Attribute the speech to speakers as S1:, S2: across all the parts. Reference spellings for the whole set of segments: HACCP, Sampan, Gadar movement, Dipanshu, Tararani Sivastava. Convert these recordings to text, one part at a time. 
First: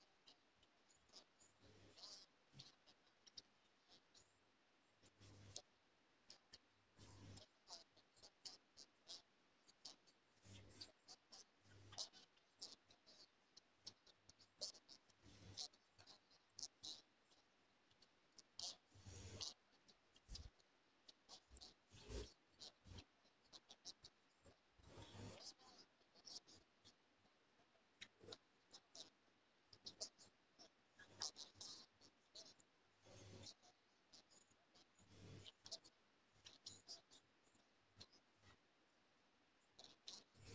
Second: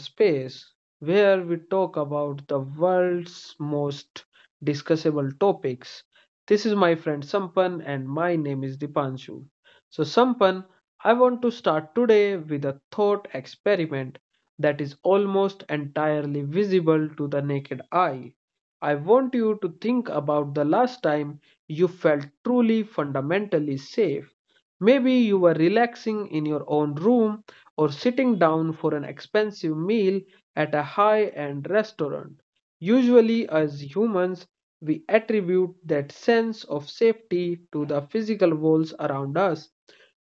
S1: space where we talk about the world's most discussable topics. This is my friend Sampan, and my name is Dipanshu. So, Sampan, I want to start today with a thought experiment that is almost entirely visible to the naked eye. I want you to think about the last time you felt truly fundamentally safe. Maybe you were relaxing in your own room or sitting down for an expensive meal at a high end restaurant. Usually, as humans, we attribute that sense of safety to the physical walls around us,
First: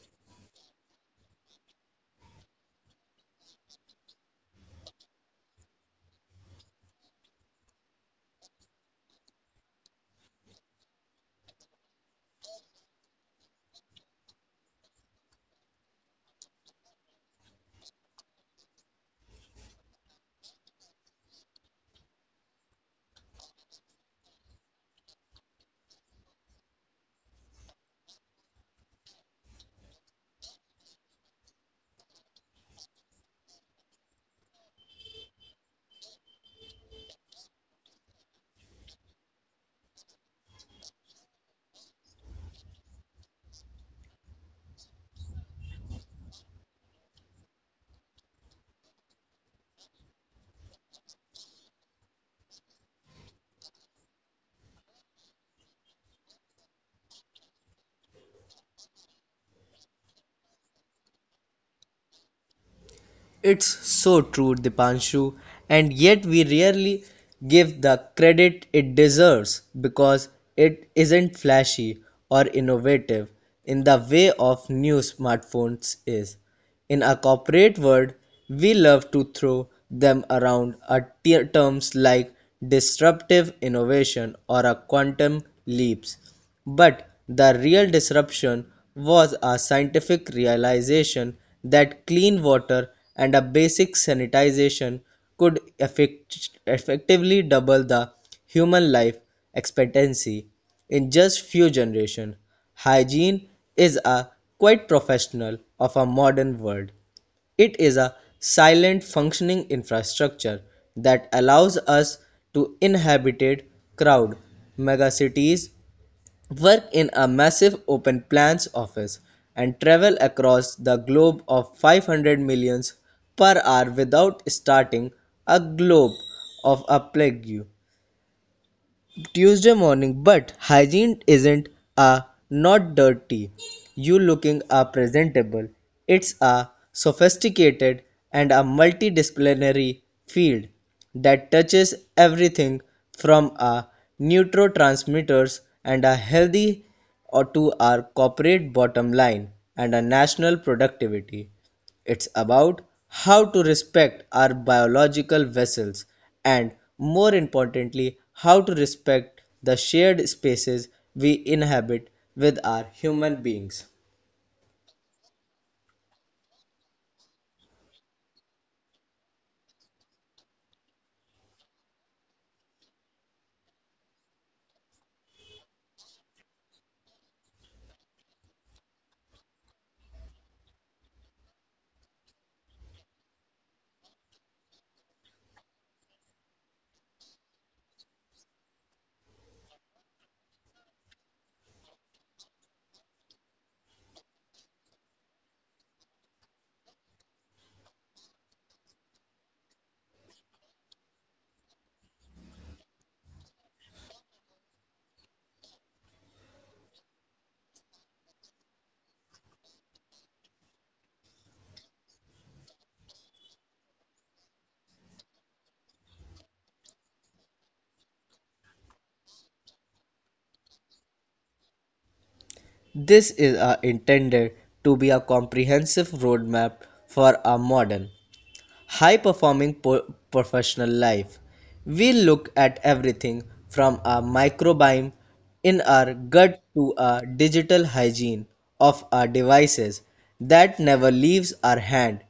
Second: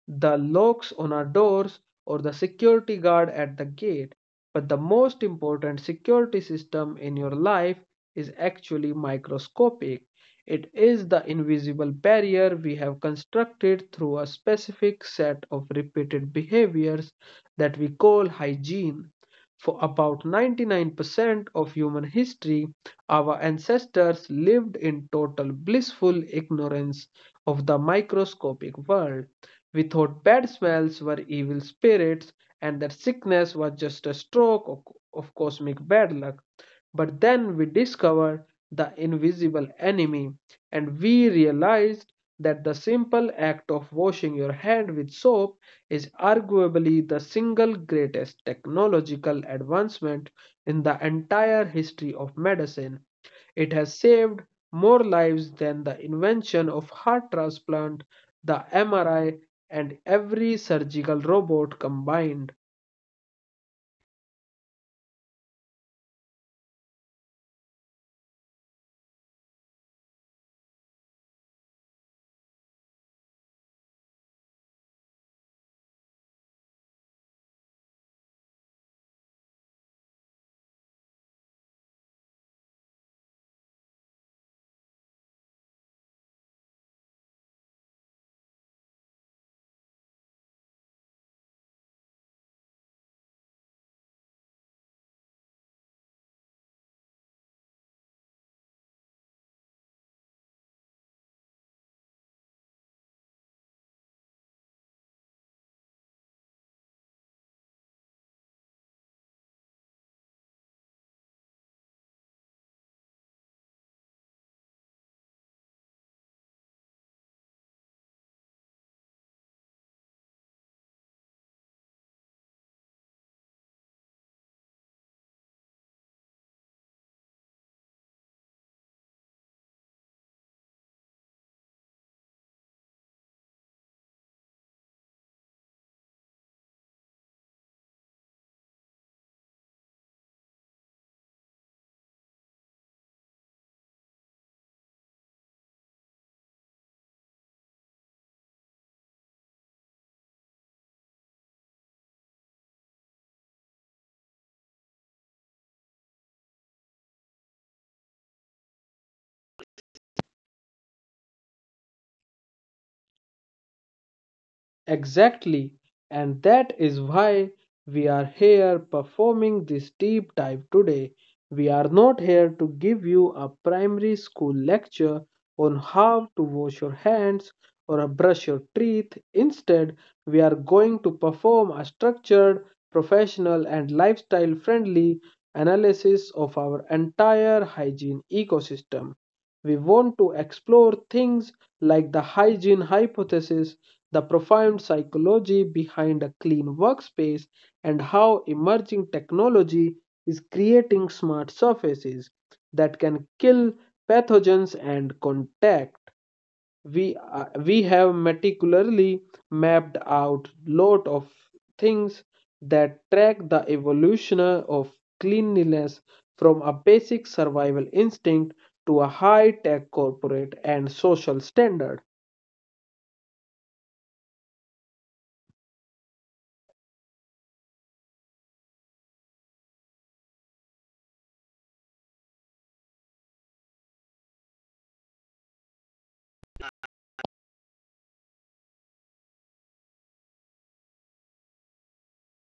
S1: the locks on our doors, or the security guard at the gate. But the most important security system in your life is actually microscopic. It is the invisible barrier we have constructed through a specific set of repeated behaviors that we call hygiene. For about 99% of human history, our ancestors lived in total blissful ignorance of the microscopic world. We thought bad smells were evil spirits and that sickness was just a stroke of cosmic bad luck. But then we discovered the invisible enemy, and we realized that the simple act of washing your hand with soap is arguably the single greatest technological advancement in the entire history of medicine. It has saved more lives than the invention of heart transplant, the MRI, and every surgical robot combined.
S2: It's so true, Dipanshu, and yet we rarely give the credit it deserves because it isn't flashy or innovative in the way of new smartphones is. In a corporate world, we love to throw them around at terms like disruptive innovation or a quantum leaps but the real disruption was a scientific realization that clean water and a basic sanitization could effectively double the human life expectancy in just few generations. Hygiene is a quite professional of a modern world. It is a silent functioning infrastructure that allows us to inhabited crowd megacities work in a massive open plans office, and travel across the globe of 500 millions per hour without starting a globe of a plague. Tuesday morning, but hygiene isn't a not dirty. You looking are presentable. It's a sophisticated and a multidisciplinary field that touches everything from our neurotransmitters and a healthy or to our corporate bottom line and a national productivity. It's about how to respect our biological vessels and, more importantly, how to respect the shared spaces we inhabit with our human beings.
S1: Exactly, and that is why we are here performing this deep dive today. We are not here to give you a primary school lecture on how to wash your hands or brush your teeth. Instead, we are going to perform a structured, professional, and lifestyle friendly analysis of our entire hygiene ecosystem. We want to explore things like the hygiene hypothesis, the profound psychology behind a clean workspace, and how emerging technology is creating smart surfaces that can kill pathogens and contact we have meticulously mapped out lot of things that track the evolution of cleanliness from a basic survival instinct to a high-tech corporate and social standard.
S2: This is intended to be a comprehensive roadmap for a modern, high performing professional life. We look at everything from our microbiome in our gut to our digital hygiene of our devices that never leaves our hand.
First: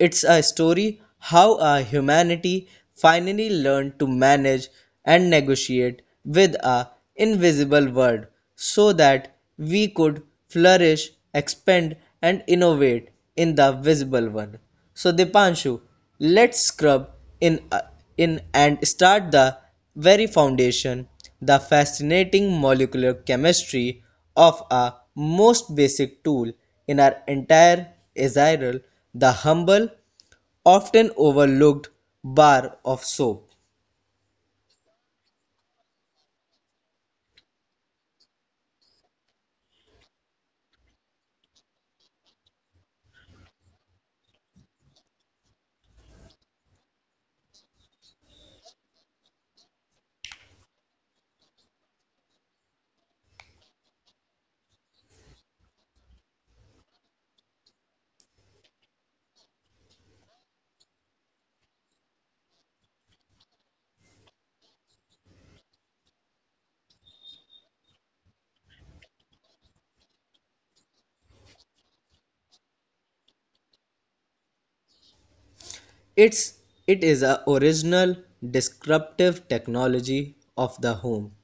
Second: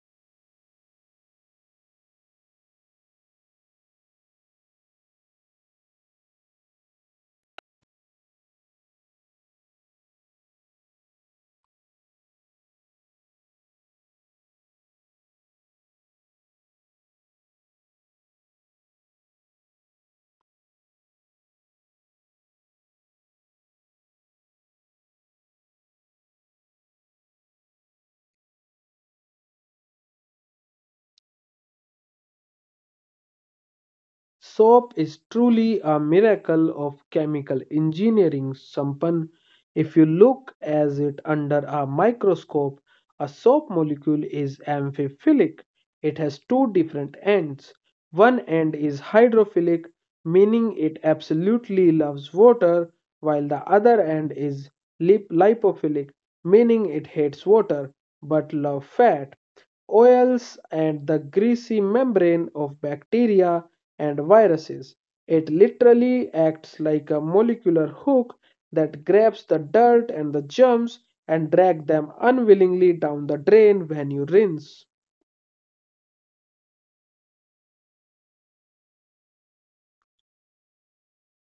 S2: It's a story how our humanity finally learned to manage and negotiate with a invisible world so that we could flourish, expand and innovate in the visible one. So Dipanshu, let's scrub in and start the very foundation, the fascinating molecular chemistry of a most basic tool in our entire eziral, the humble, often overlooked bar of soap.
S1: Soap is truly a miracle of chemical engineering, Sampan. If you look at it under a microscope, a soap molecule is amphiphilic. It has two different ends. One end is hydrophilic, meaning it absolutely loves water, while the other end is lipophilic, meaning it hates water but loves fat oils and the greasy membrane of bacteria and viruses. It literally acts like a molecular hook that grabs the dirt and the germs and drag them unwillingly down the drain when you rinse.
S2: It's it is a original disruptive technology of the home.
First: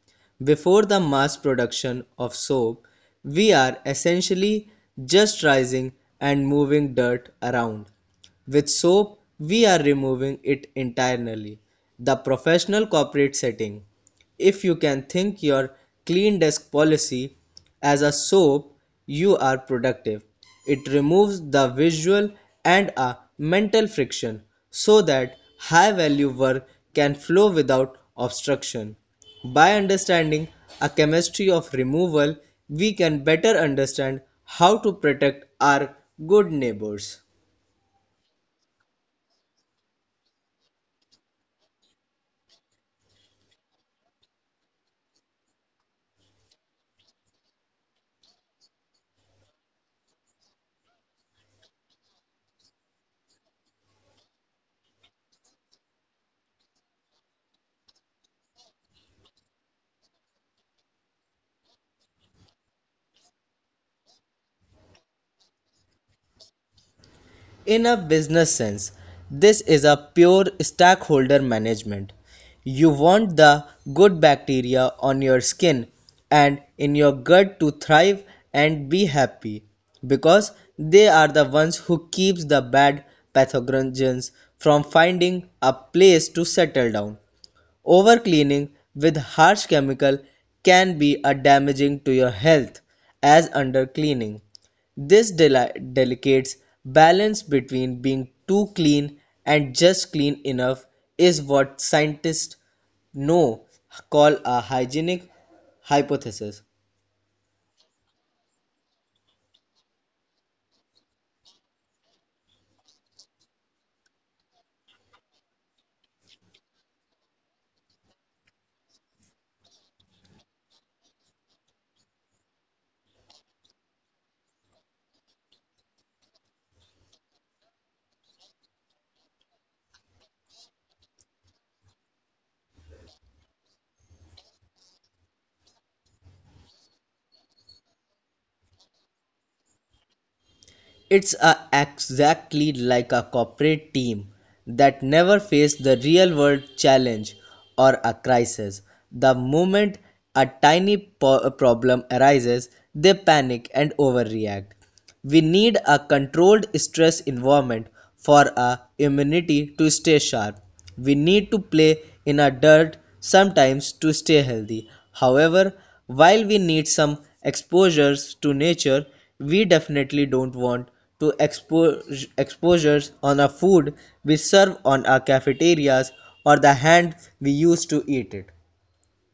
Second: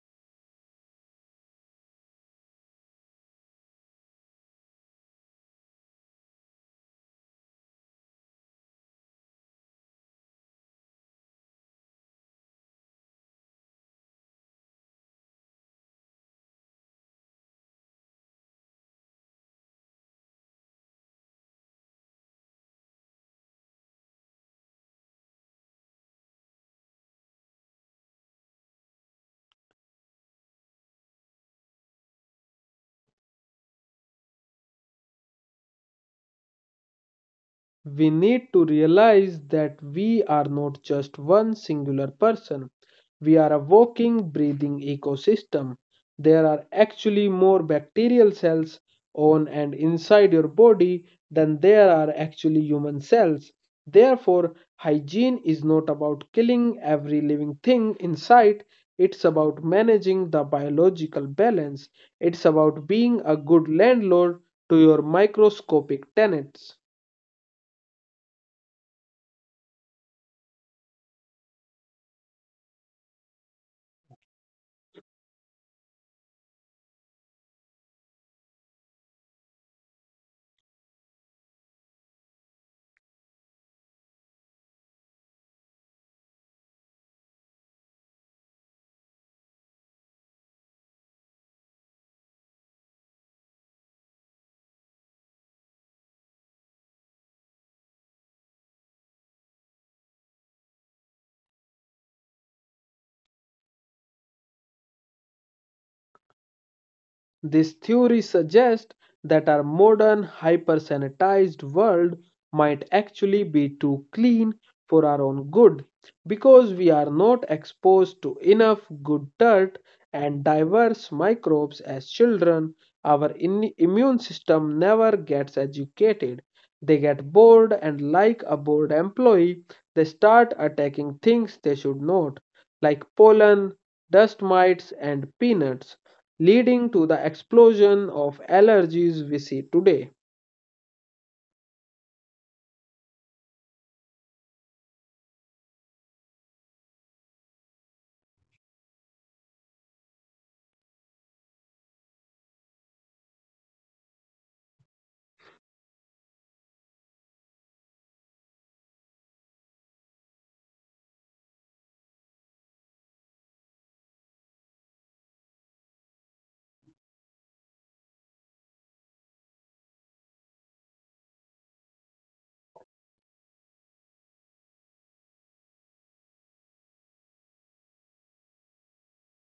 S2: Before the mass production of soap, we are essentially just rising and moving dirt around. With soap, we are removing it entirely. The professional corporate setting. If you can think your clean desk policy as a soap, you are productive. It removes the visual and a mental friction so that high value work can flow without obstruction. By understanding a chemistry of removal, we can better understand how to protect our good neighbors.
S1: We need to realize that we are not just one singular person. We are a walking, breathing ecosystem. There are actually more bacterial cells on and inside your body than there are actually human cells. Therefore, hygiene is not about killing every living thing in sight. It's about managing the biological balance. It's about being a good landlord to your microscopic tenants.
S2: In a business sense, this is a pure stakeholder management. You want the good bacteria on your skin and in your gut to thrive and be happy because they are the ones who keeps the bad pathogens from finding a place to settle down. Overcleaning with harsh chemical can be a damaging to your health as undercleaning. This delicate balance between being too clean and just clean enough is what scientists know call a hygienic hypothesis.
S1: This theory suggests that our modern hyper-sanitized world might actually be too clean for our own good because we are not exposed to enough good dirt and diverse microbes as children. Our immune system never gets educated. They get bored, and like a bored employee, they start attacking things they should not, like pollen, dust mites, and peanuts, leading to the explosion of allergies we see today.
S2: It's a, exactly like a corporate team that never faced the real world challenge or a crisis. The moment a tiny problem arises, they panic and overreact. We need a controlled stress environment for our immunity to stay sharp. We need to play in a dirt sometimes to stay healthy. However, while we need some exposures to nature, we definitely don't want to expose exposures on our food we serve on our cafeterias or the hand we use to eat it.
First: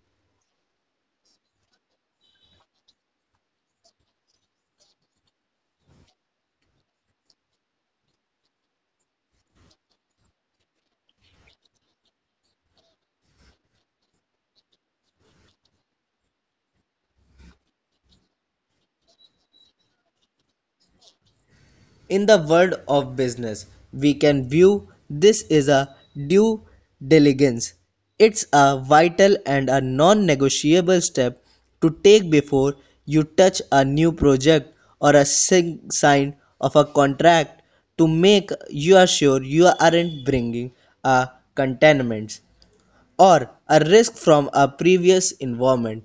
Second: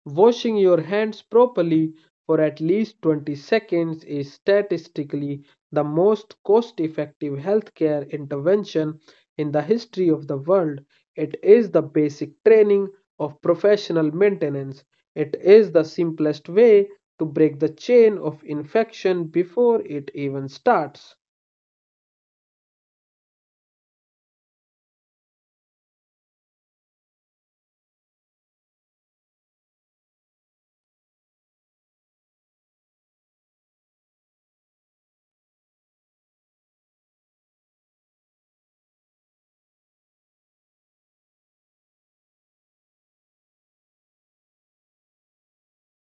S1: Washing your hands properly for at least 20 seconds is statistically the most cost effective healthcare intervention in the history of the world. It is the basic training of professional maintenance. It is the simplest way to break the chain of infection before it even starts.
S2: In the world of business, we can view this is a due diligence. It's a vital and a non negotiable step to take before you touch a new project or a sign of a contract to make you are sure you aren't bringing a contaminants or a risk from a previous environment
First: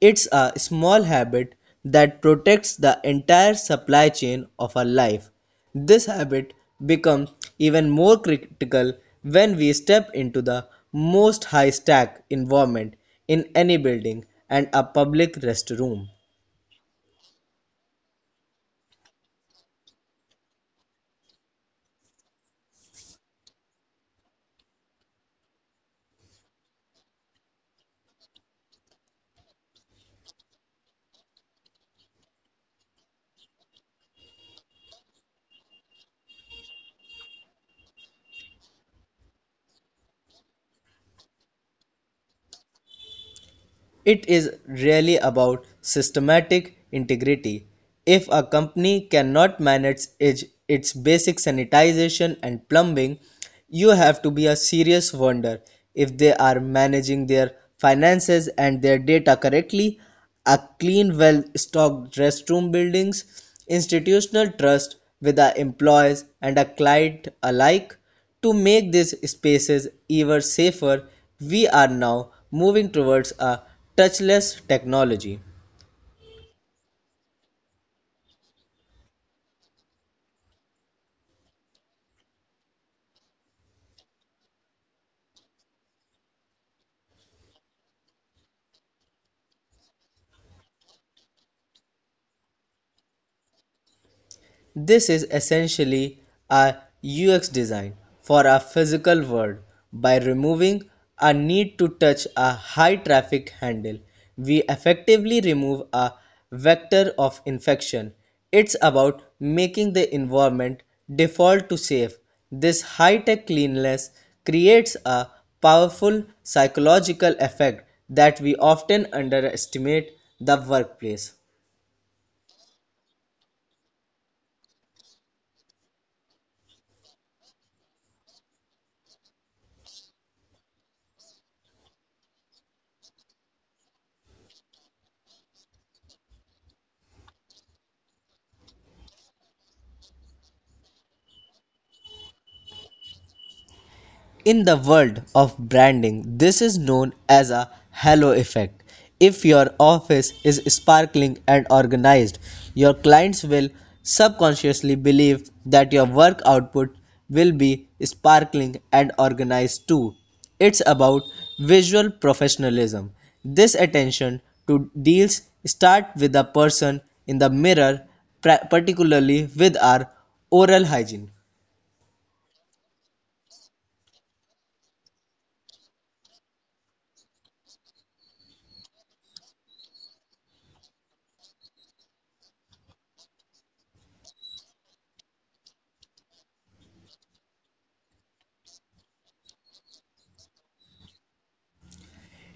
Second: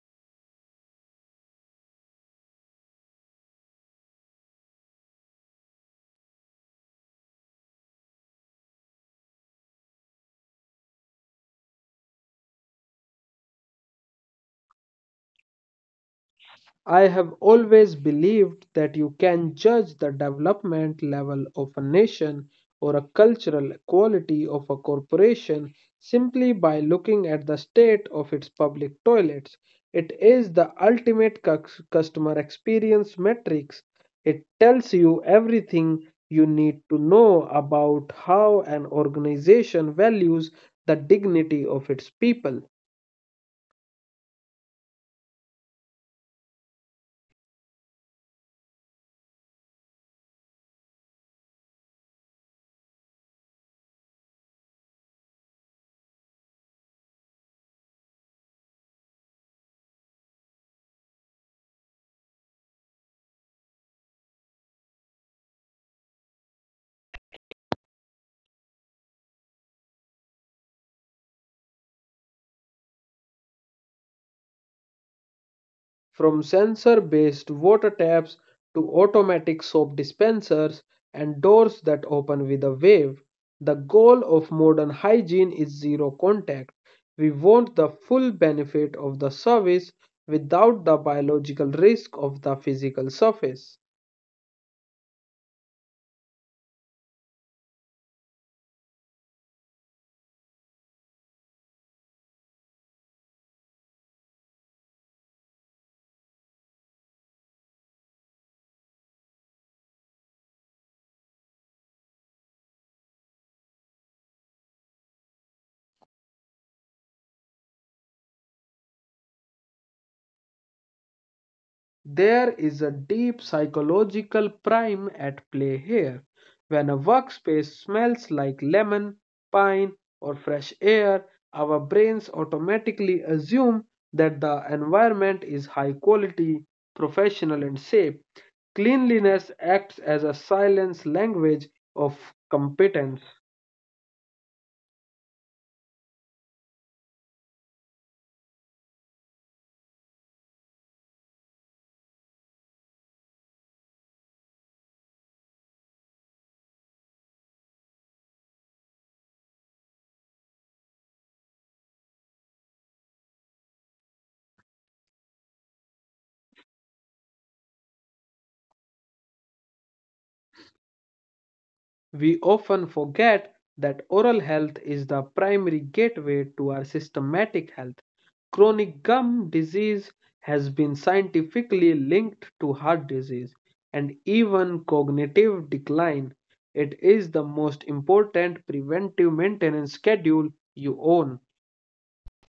S2: it's a small habit that protects the entire supply chain of our life. This habit becomes even more critical when we step into the most high stack environment in any building and a public restroom.
S1: I have always believed that you can judge the development level of a nation or a cultural quality of a corporation simply by looking at the state of its public toilets. It is the ultimate customer experience metrics. It tells you everything you need to know about how an organization values the dignity of its people.
S2: It is really about systematic integrity. If a company cannot manage its, basic sanitation and plumbing, you have to be a serious wonder if they are managing their finances and their data correctly. A clean, well stocked restroom buildings, institutional trust with our employees and our client alike to make these spaces even safer we are now moving towards a touchless technology.
S1: From sensor based water taps to automatic soap dispensers and doors that open with a wave, the goal of modern hygiene is zero contact. We want the full benefit of the service without the biological risk of the physical surface.
S2: This is essentially a UX design for a physical world. By removing a need to touch a high traffic handle, we effectively remove a vector of infection. It's about making the environment default to safe. This high tech cleanliness creates a powerful psychological effect that we often underestimate the workplace.
S1: There is a deep psychological prime at play here. When a workspace smells like lemon, pine, or fresh air, our brains automatically assume that the environment is high quality, professional, and safe. Cleanliness acts as a silent language of competence.
S2: In the world of branding, this is known as a halo effect. If your office is sparkling and organized, your clients will subconsciously believe that your work output will be sparkling and organized too. It's about visual professionalism. This attention to details start with the person in the mirror, particularly with our oral hygiene.
S1: We often forget that oral health is the primary gateway to our systematic health. Chronic gum disease has been scientifically linked to heart disease and even cognitive decline. It is the most important preventive maintenance schedule you own.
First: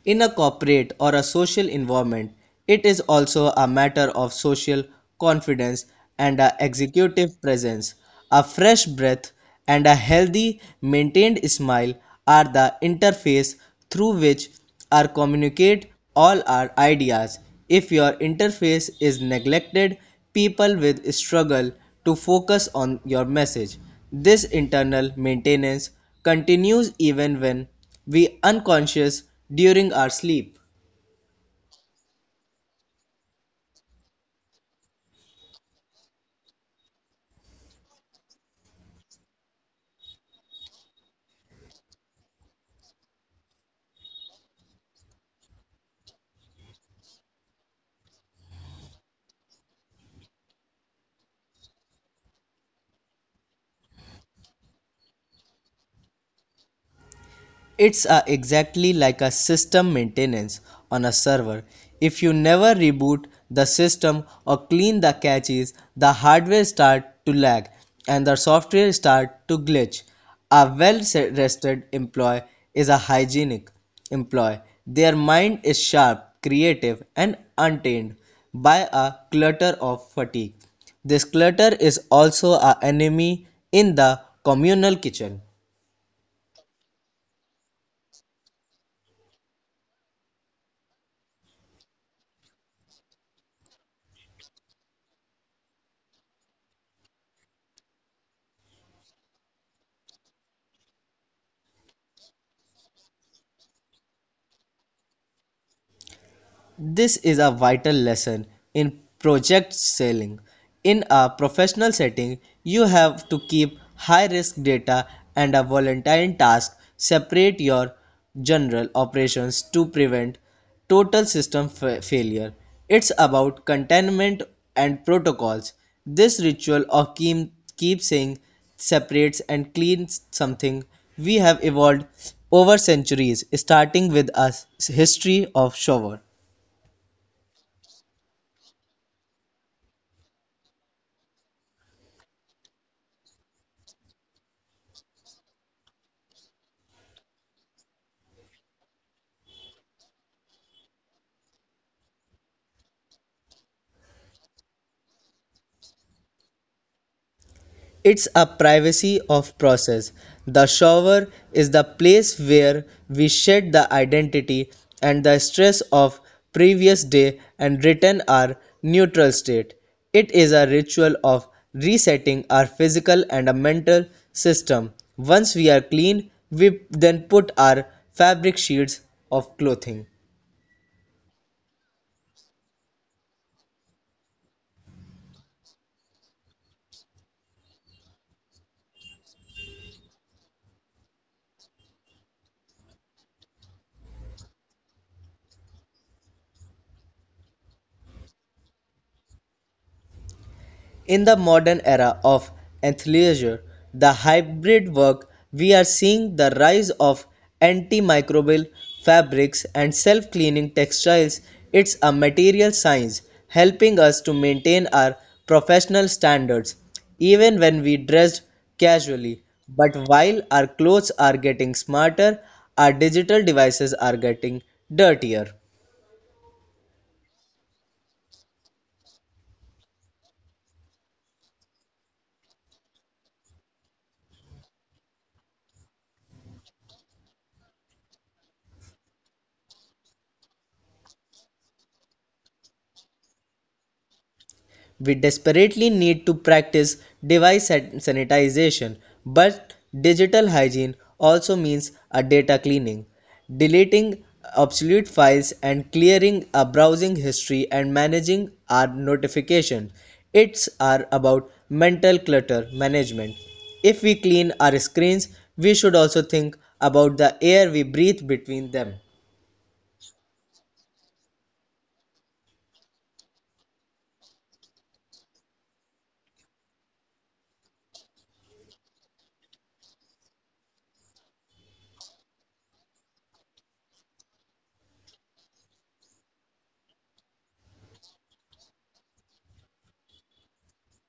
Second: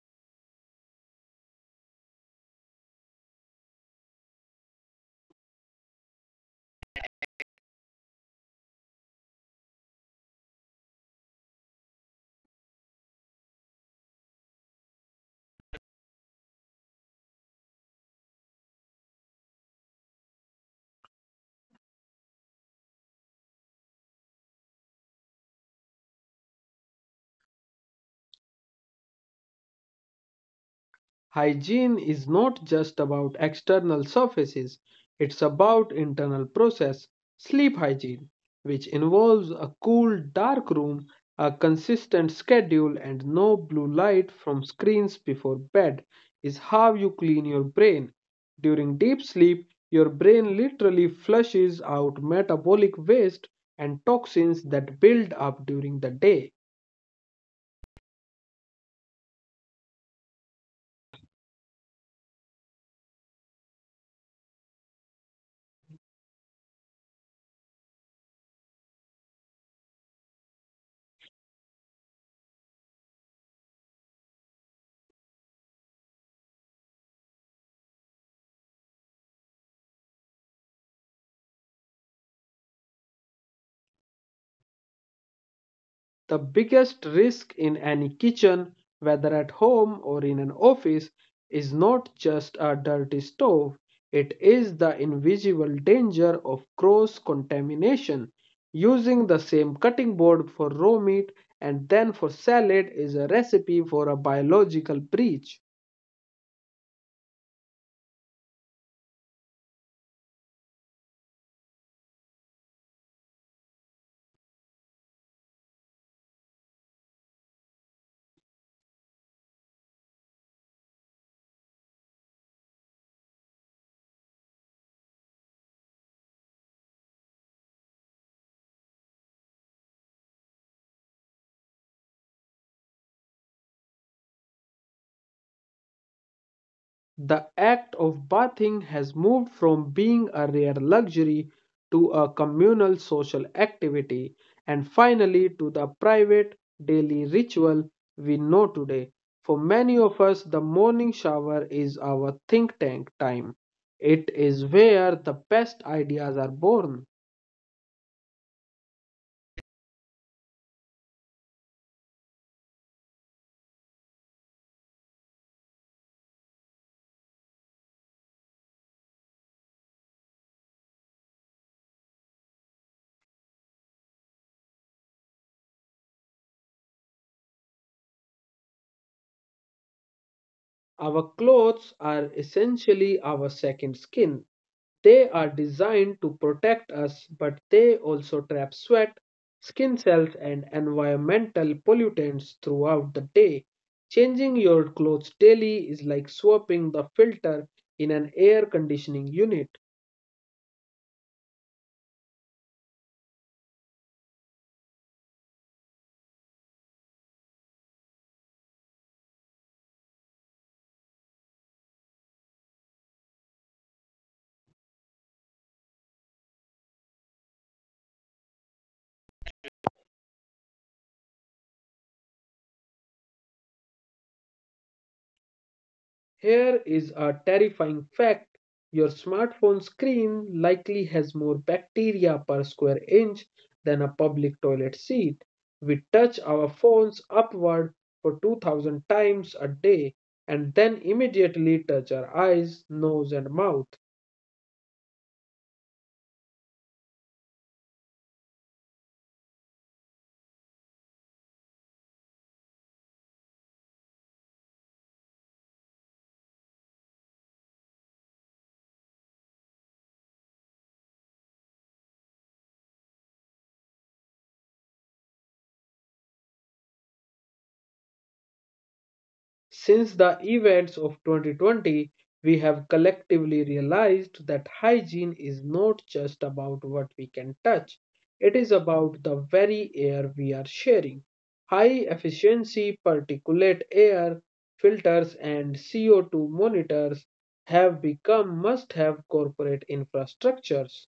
S2: In a corporate or a social environment, it is also a matter of social confidence and a executive presence. A fresh breath and a healthy, maintained smile are the interface through which are communicate all our ideas. If your interface is neglected, people will struggle to focus on your message. This internal maintenance continues even when we unconscious during our sleep.
S1: Hygiene is not just about external surfaces, it's about internal process. Sleep hygiene, which involves a cool, dark room, a consistent schedule, and no blue light from screens before bed, is how you clean your brain. During deep sleep, your brain literally flushes out metabolic waste and toxins that build up during the day.
S2: It's exactly like a system maintenance on a server. If you never reboot the system or clean the caches, the hardware start to lag and the software start to glitch. A well-rested employee is a hygienic employee. Their mind is sharp, creative, and untainted by a clutter of fatigue. This clutter is also an enemy in the communal kitchen.
S1: The biggest risk in any kitchen, whether at home or in an office, is not just a dirty stove, it is the invisible danger of cross contamination. Using the same cutting board for raw meat and then for salad is a recipe for a biological breach.
S2: This is a vital lesson in project selling. In a professional setting, you have to keep high risk data and a volatile task separate your general operations to prevent total system failure. It's about containment and protocols. This ritual of keep saying separates and cleans something we have evolved over centuries, starting with a history of shower.
S1: The act of bathing has moved from being a rare luxury to a communal social activity and finally to the private daily ritual we know today. For many of us, the morning shower is our think tank time. It is where the best ideas are born.
S2: It's a privacy of process. The shower is the place where we shed the identity and the stress of previous day and return our neutral state. It is a ritual of resetting our physical and a mental system. Once we are clean, we then put our fabric sheets of clothing.
S1: Our clothes are essentially our second skin. They are designed to protect us, but they also trap sweat, skin cells, and environmental pollutants throughout the day. Changing your clothes daily is like swapping the filter in an air conditioning unit.
S2: In the modern era of athleisure, the hybrid work, we are seeing the rise of antimicrobial fabrics and self-cleaning textiles. It's a material science helping us to maintain our professional standards even when we dress casually. But while our clothes are getting smarter, our digital devices are getting dirtier.
S1: Here is a terrifying fact. Your smartphone screen likely has more bacteria per square inch than a public toilet seat. We touch our phones upward for 2000 times a day and then immediately touch our eyes, nose, and mouth.
S2: We desperately need to practice device sanitization, but digital hygiene also means a data cleaning, deleting obsolete files and clearing a browsing history and managing our notification. It's are about mental clutter management. If we clean our screens, we should also think about the air we breathe between them.
S1: Since the events of 2020, we have collectively realized that hygiene is not just about what we can touch, it is about the very air we are sharing. High efficiency particulate air filters and CO2 monitors have become must have corporate infrastructures.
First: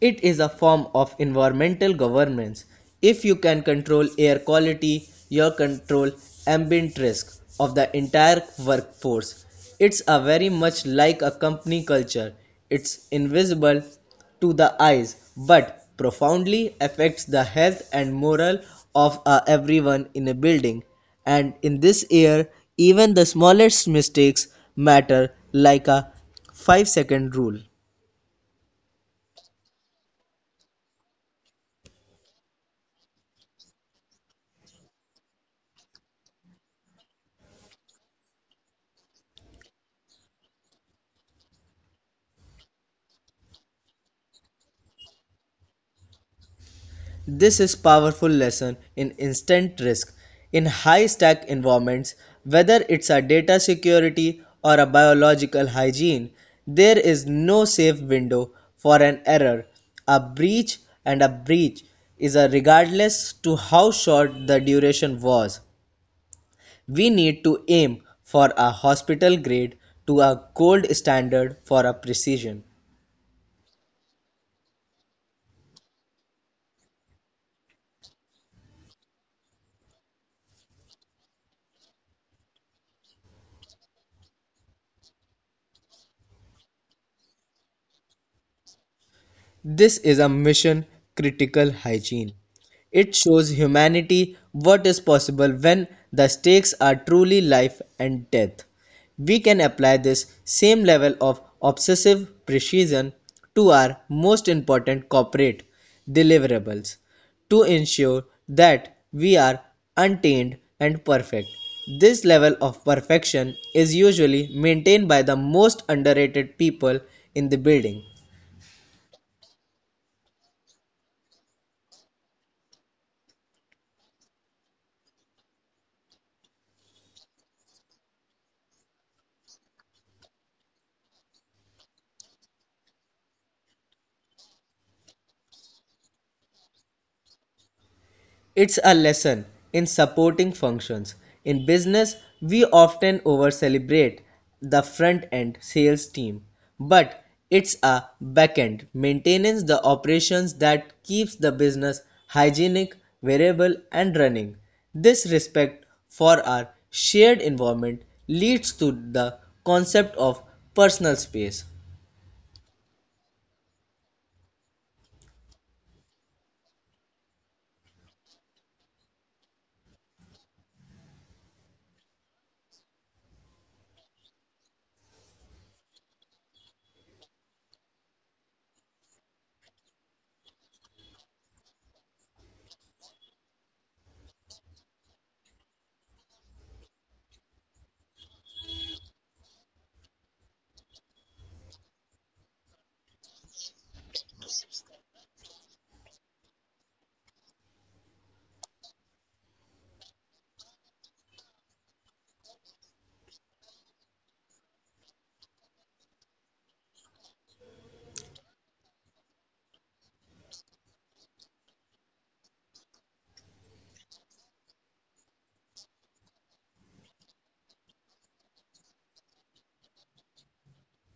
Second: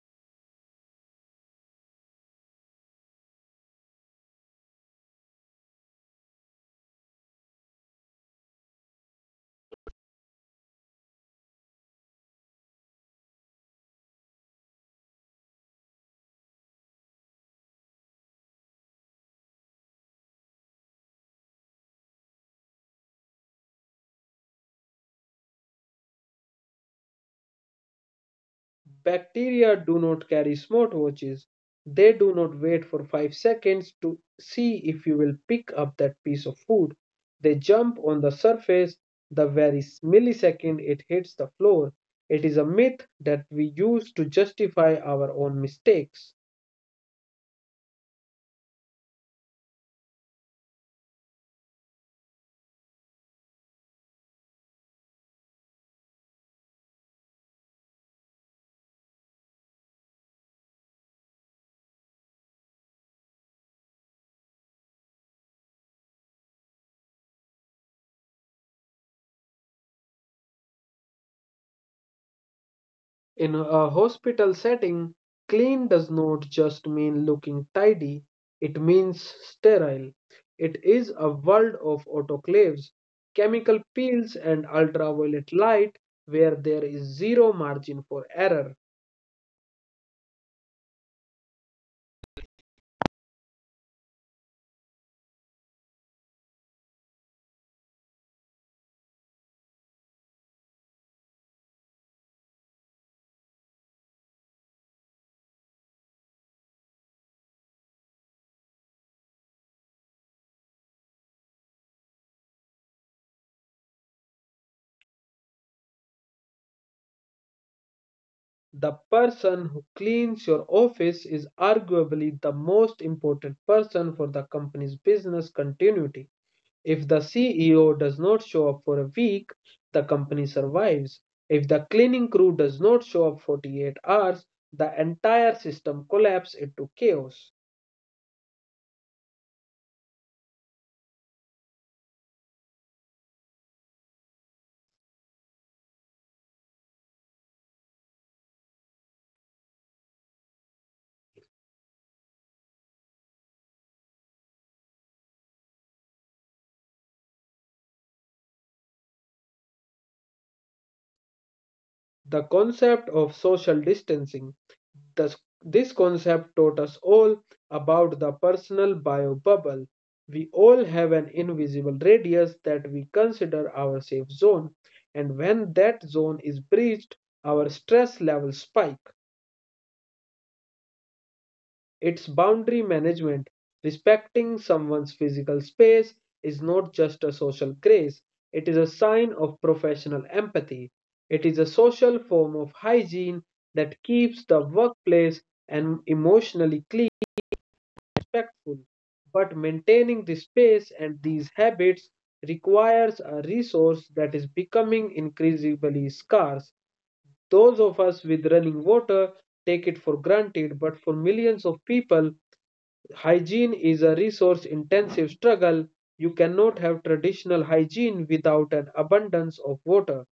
S2: It is a form of environmental governance. If you can control air quality, you control ambient risk of the entire workforce. It's a very much like a company culture. It's invisible to the eyes but profoundly affects the health and morale of everyone in a building. And in this year, even the smallest mistakes matter like a 5-second rule.
S1: Bacteria do not carry smartwatches. They do not wait for 5 seconds to see if you will pick up that piece of food. They jump on the surface the very millisecond it hits the floor. It is a myth that we use to justify our own mistakes.
S2: This is powerful lesson in instant risk. In high stack environments, whether it's a data security or a biological hygiene, there is no safe window for an error. A breach and a breach is a regardless to how short the duration was. We need to aim for a hospital grade to a gold standard for a precision.
S1: In a hospital setting, clean does not just mean looking tidy, it means sterile. It is a world of autoclaves, chemical peels, and ultraviolet light where there is zero margin for error.
S2: This is a mission critical hygiene. It shows humanity what is possible when the stakes are truly life and death. We can apply this same level of obsessive precision to our most important corporate deliverables to ensure that we are untainted and perfect. This level of perfection is usually maintained by the most underrated people in the building.
S1: The person who cleans your office is arguably the most important person for the company's business continuity. If the CEO does not show up for a week, the company survives. If the cleaning crew does not show up 48 hours, the entire system collapses into chaos.
S2: It's a lesson in supporting functions. In business, we often over celebrate the front end sales team, but it's a back end maintenance the operations that keeps the business hygienic, variable and running. This respect for our shared environment leads to the concept of personal space.
S1: The concept of social distancing. This, this concept taught us all about the personal bio bubble. We all have an invisible radius that we consider our safe zone, and when that zone is breached, our stress levels spike. It's boundary management. Respecting someone's physical space is not just a social grace, it is a sign of professional empathy. It is a social form of hygiene that keeps the workplace and emotionally clean and respectful. But maintaining this space and these habits requires a resource that is becoming increasingly scarce. Those of us with running water take it for granted, but for millions of people, hygiene is a resource intensive struggle. You cannot have traditional hygiene without an abundance of water.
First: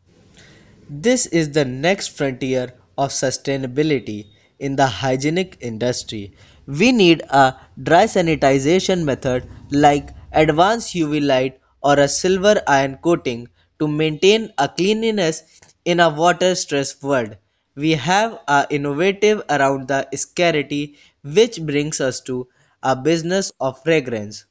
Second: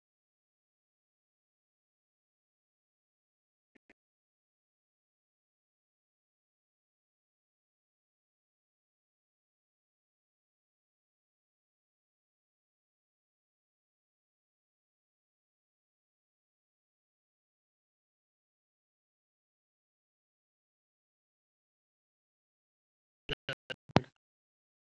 S2: This is the next frontier of sustainability in the hygienic industry. We need a dry sanitization method like advanced UV light or a silver iron coating to maintain a cleanliness in a water stressed world. We have a innovative around the scarcity which brings us to a business of fragrance.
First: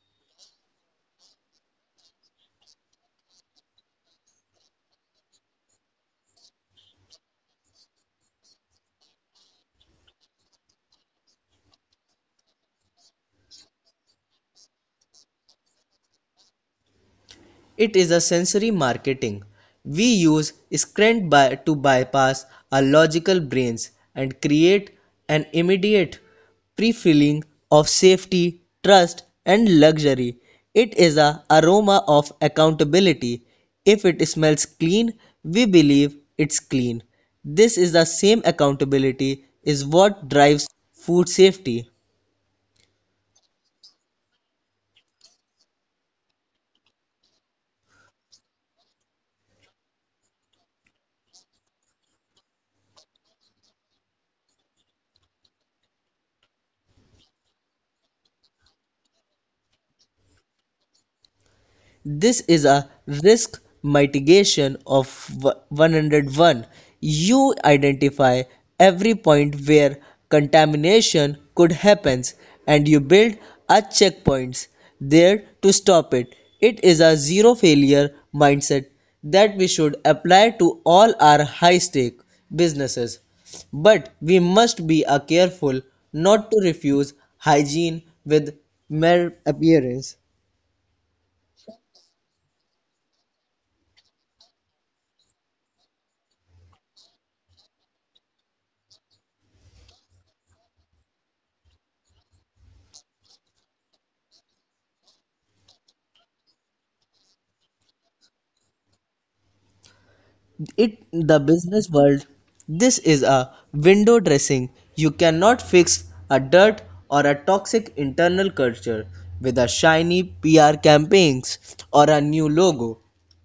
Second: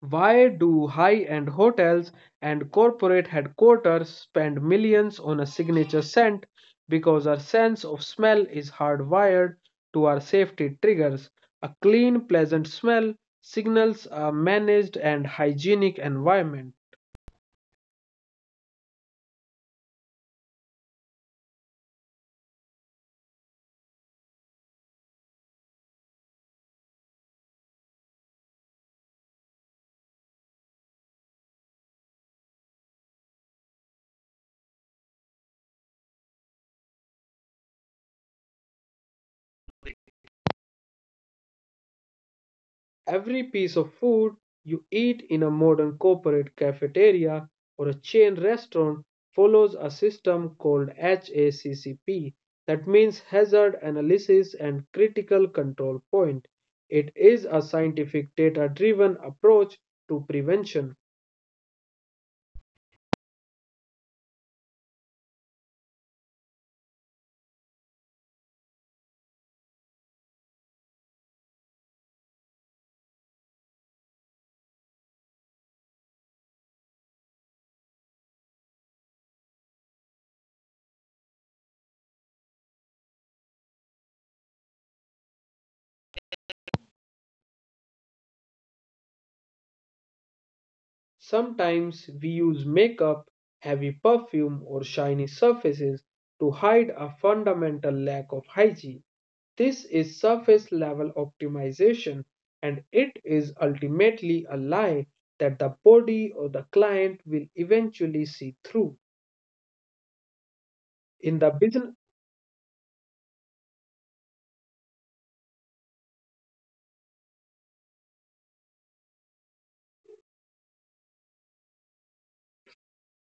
S1: Why do high end hotels and corporate headquarters spend millions on a signature scent? Because our sense of smell is hardwired to our safety triggers. A clean, pleasant smell signals a managed and hygienic environment.
S2: It is a sensory marketing. We use scent to bypass our logical brains and create an immediate pre-feeling of safety, trust, and luxury. It is a aroma of accountability. If it smells clean, we believe it's clean. This is the same accountability is what drives food safety.
S1: Every piece of food you eat in a modern corporate cafeteria or a chain restaurant follows a system called HACCP. That means Hazard Analysis and Critical Control Point. It is a scientific data driven approach to prevention.
S2: This is a risk mitigation of 101. You identify every point where contamination could happen and you build a checkpoints there to stop it. It is a zero failure mindset that we should apply to all our high stake businesses. But we must be careful not to refuse hygiene with mere appearance.
S1: Sometimes we use makeup, heavy perfume, or shiny surfaces to hide a fundamental lack of hygiene. This is surface level optimization, and it is ultimately a lie that the body or the client will eventually see through.
S2: It the
S1: In the
S2: business
S1: business.
S2: world this is a window dressing you cannot fix a dirt or a toxic internal culture with a shiny pr campaigns or a new logo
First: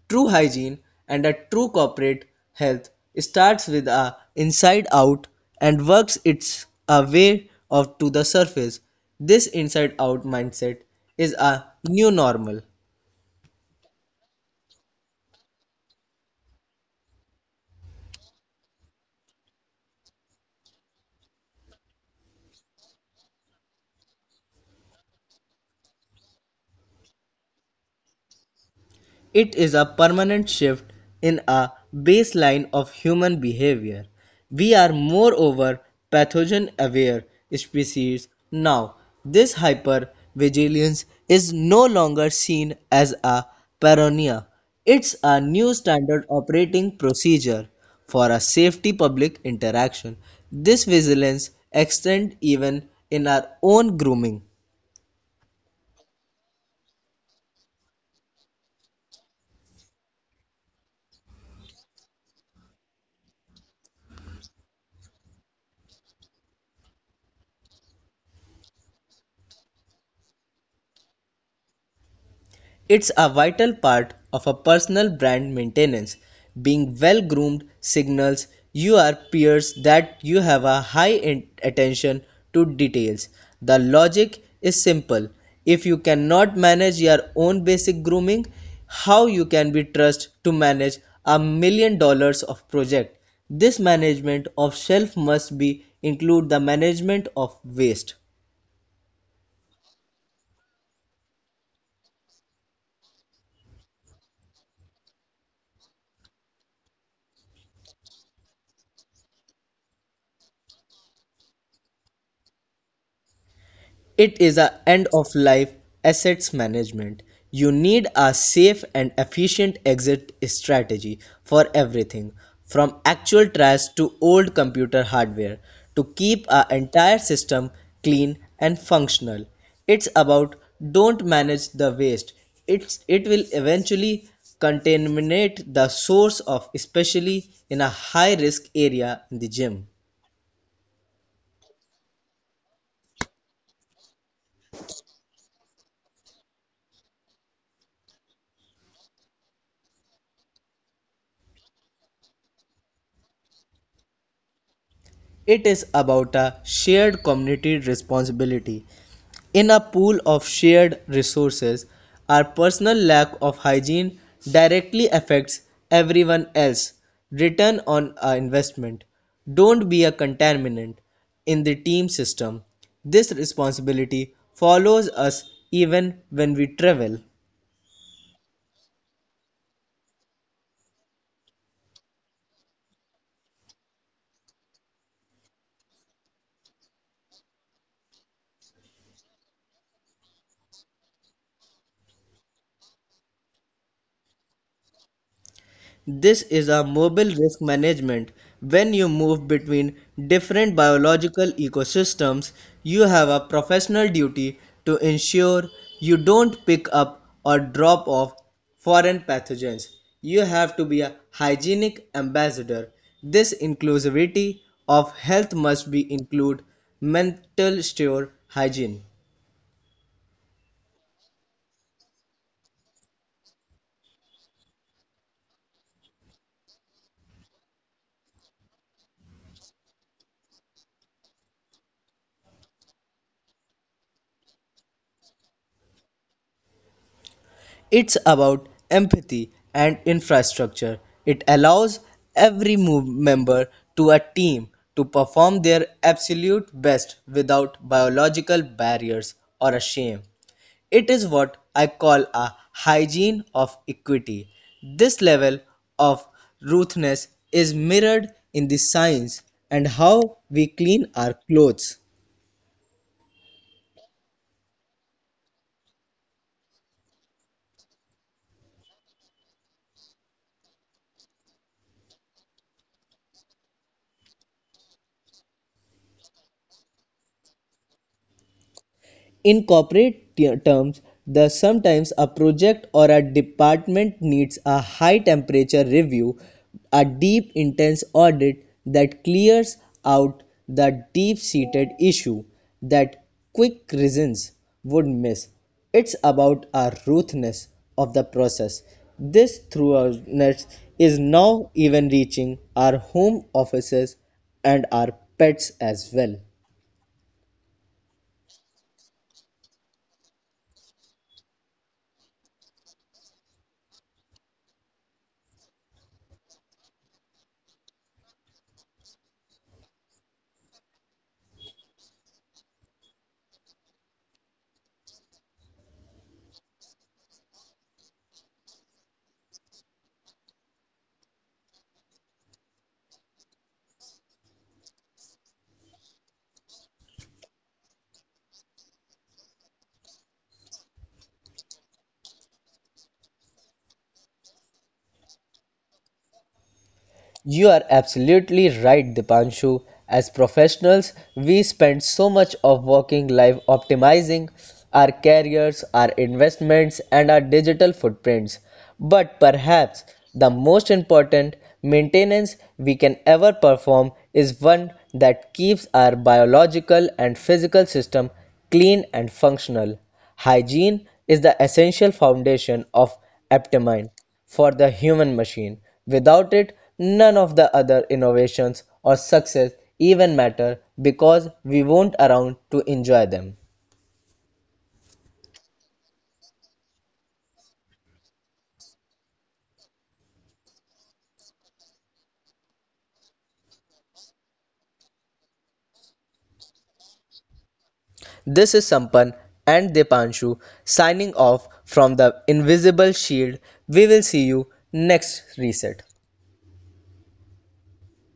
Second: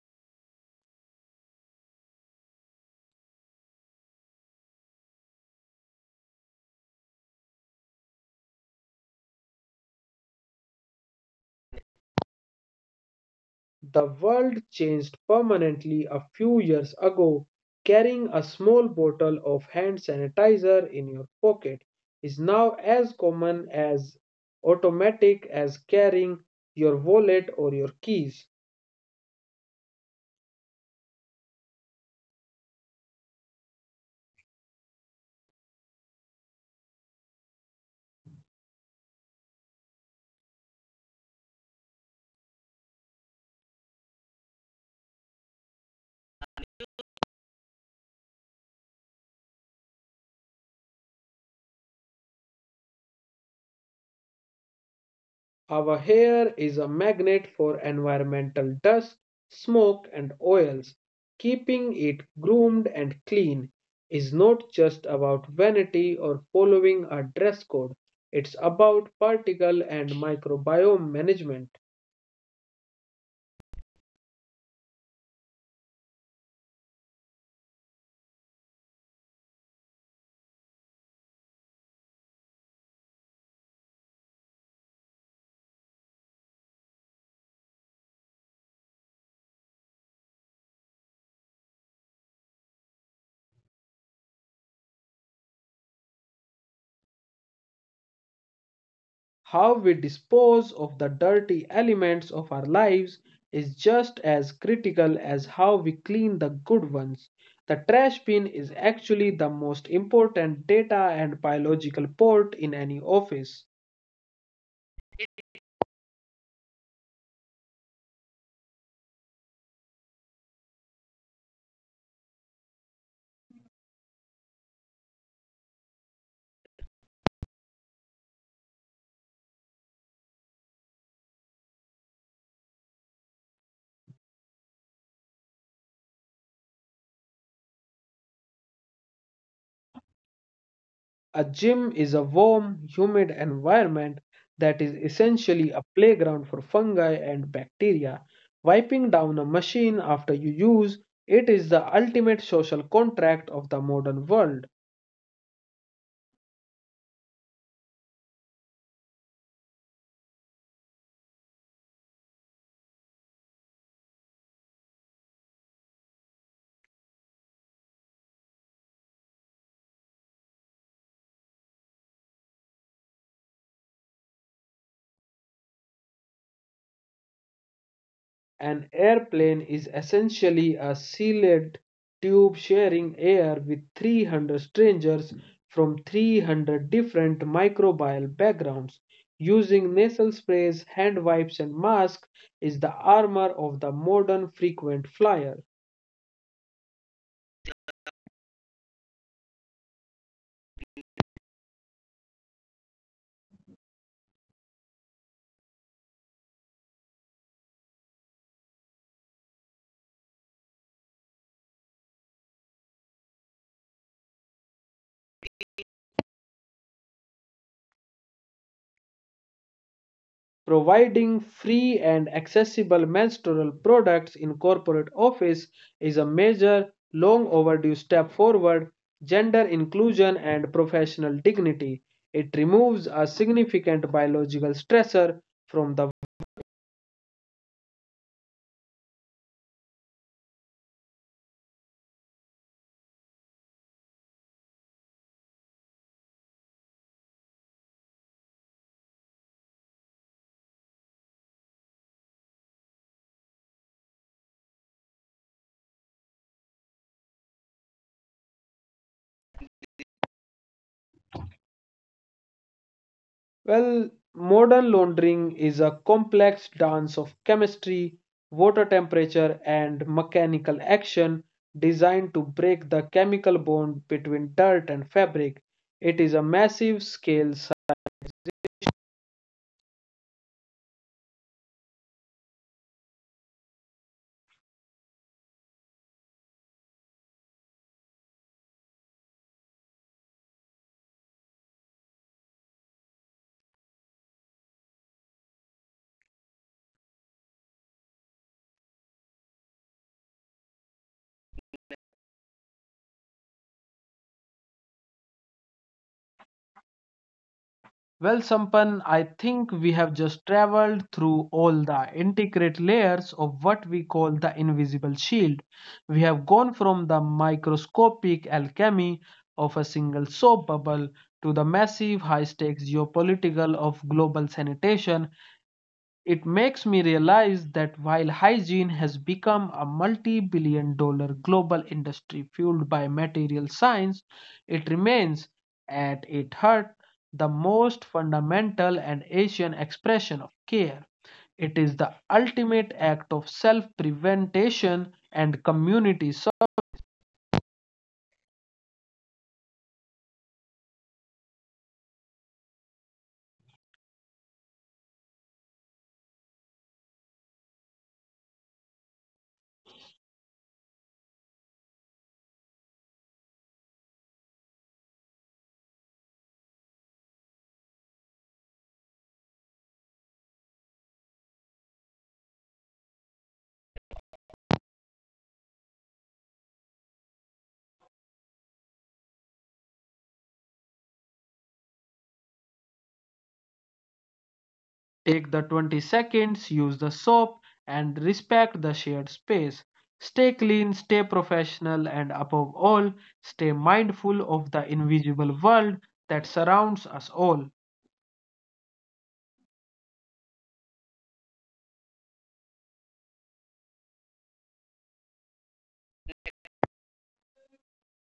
S2: true hygiene and a true corporate health starts with a inside out and works its a way of to the surface this inside out mindset is a new normal.
S1: The world changed permanently a few years ago. Carrying a small bottle of hand sanitizer in your pocket is now as common as automatic as carrying your wallet or your keys.
S2: It is a permanent shift in a baseline of human behavior. We are moreover pathogen aware species now. This hypervigilance is no longer seen as a paranoia. It's a new standard operating procedure for a safety public interaction. This vigilance extends even in our own grooming.
S1: Our hair is a magnet for environmental dust, smoke, and oils. Keeping it groomed and clean is not just about vanity or following a dress code, it's about particle and microbiome management.
S2: It's a vital part of a personal brand maintenance. Being well groomed signals your peers that you have a high attention to details. The logic is simple. If you cannot manage your own basic grooming, how you can be trusted to manage $1 million of project? This management of shelf must be include the management of waste.
S1: How we dispose of the dirty elements of our lives is just as critical as how we clean the good ones. The trash bin is actually the most important data and biological port in any office.
S2: It is a end of life assets management. You need a safe and efficient exit strategy for everything from actual trash to old computer hardware to keep our entire system clean and functional. It's about don't manage the waste. It's it will eventually contaminate the source of especially in a high risk area in the gym.
S1: A gym is a warm, humid environment that is essentially a playground for fungi and bacteria. Wiping down a machine after you use it is the ultimate social contract of the modern world.
S2: It is about a shared community responsibility. In a pool of shared resources, our personal lack of hygiene directly affects everyone else. Return on our investment. Don't be a contaminant in the team system. This responsibility follows us even when we travel.
S1: An airplane is essentially a sealed tube sharing air with 300 strangers from 300 different microbial backgrounds. Using nasal sprays, hand wipes, and masks is the armor of the modern frequent flyer.
S2: This is a mobile risk management. When you move between different biological ecosystems, you have a professional duty to ensure you don't pick up or drop off foreign pathogens. You have to be a hygienic ambassador. This inclusivity of health must be include mental store hygiene.
S1: Providing free and accessible menstrual products in corporate office is a major, long overdue step forward gender inclusion and professional dignity. It removes a significant biological stressor from the.
S2: It's about empathy and infrastructure. It allows every move member to a team to perform their absolute best without biological barriers or a shame. It is what I call a hygiene of equity. This level of ruthlessness is mirrored in the science and how we clean our clothes.
S1: Well, modern laundering is a complex dance of chemistry, water temperature, and mechanical action designed to break the chemical bond between dirt and fabric. It is a massive scale.
S2: In corporate terms, the sometimes a project or a department needs a high temperature review, a deep intense audit that clears out the deep-seated issue that quick reasons would miss. It's about a ruthlessness of the process. This thoroughness is now even reaching our home offices and our pets as well.
S1: Well, Sampan, I think we have just traveled through all the intricate layers of what we call the invisible shield. We have gone from the microscopic alchemy of a single soap bubble to the massive high stakes geopolitical of global sanitation. It makes me realize that while hygiene has become a multi billion dollar global industry fueled by material science, it remains, at its heart, the most fundamental and Asian expression of care. It is the ultimate act of self prevention and community.
S2: You are absolutely right, Dipanshu. As professionals, we spend so much of working life optimizing our careers, our investments, and our digital footprints. But perhaps the most important maintenance we can ever perform is one that keeps our biological and physical system clean and functional. Hygiene is the essential foundation of Aptamine for the human machine. Without it, none of the other innovations or success even matter because we won't around to enjoy them.
S1: Take the 20 seconds, use the soap, and respect the shared space. Stay clean, stay professional, and above all, stay mindful of the invisible world that surrounds us all.
S2: This is Sampan and Depanshu signing off from the invisible shield. We will see you next reset.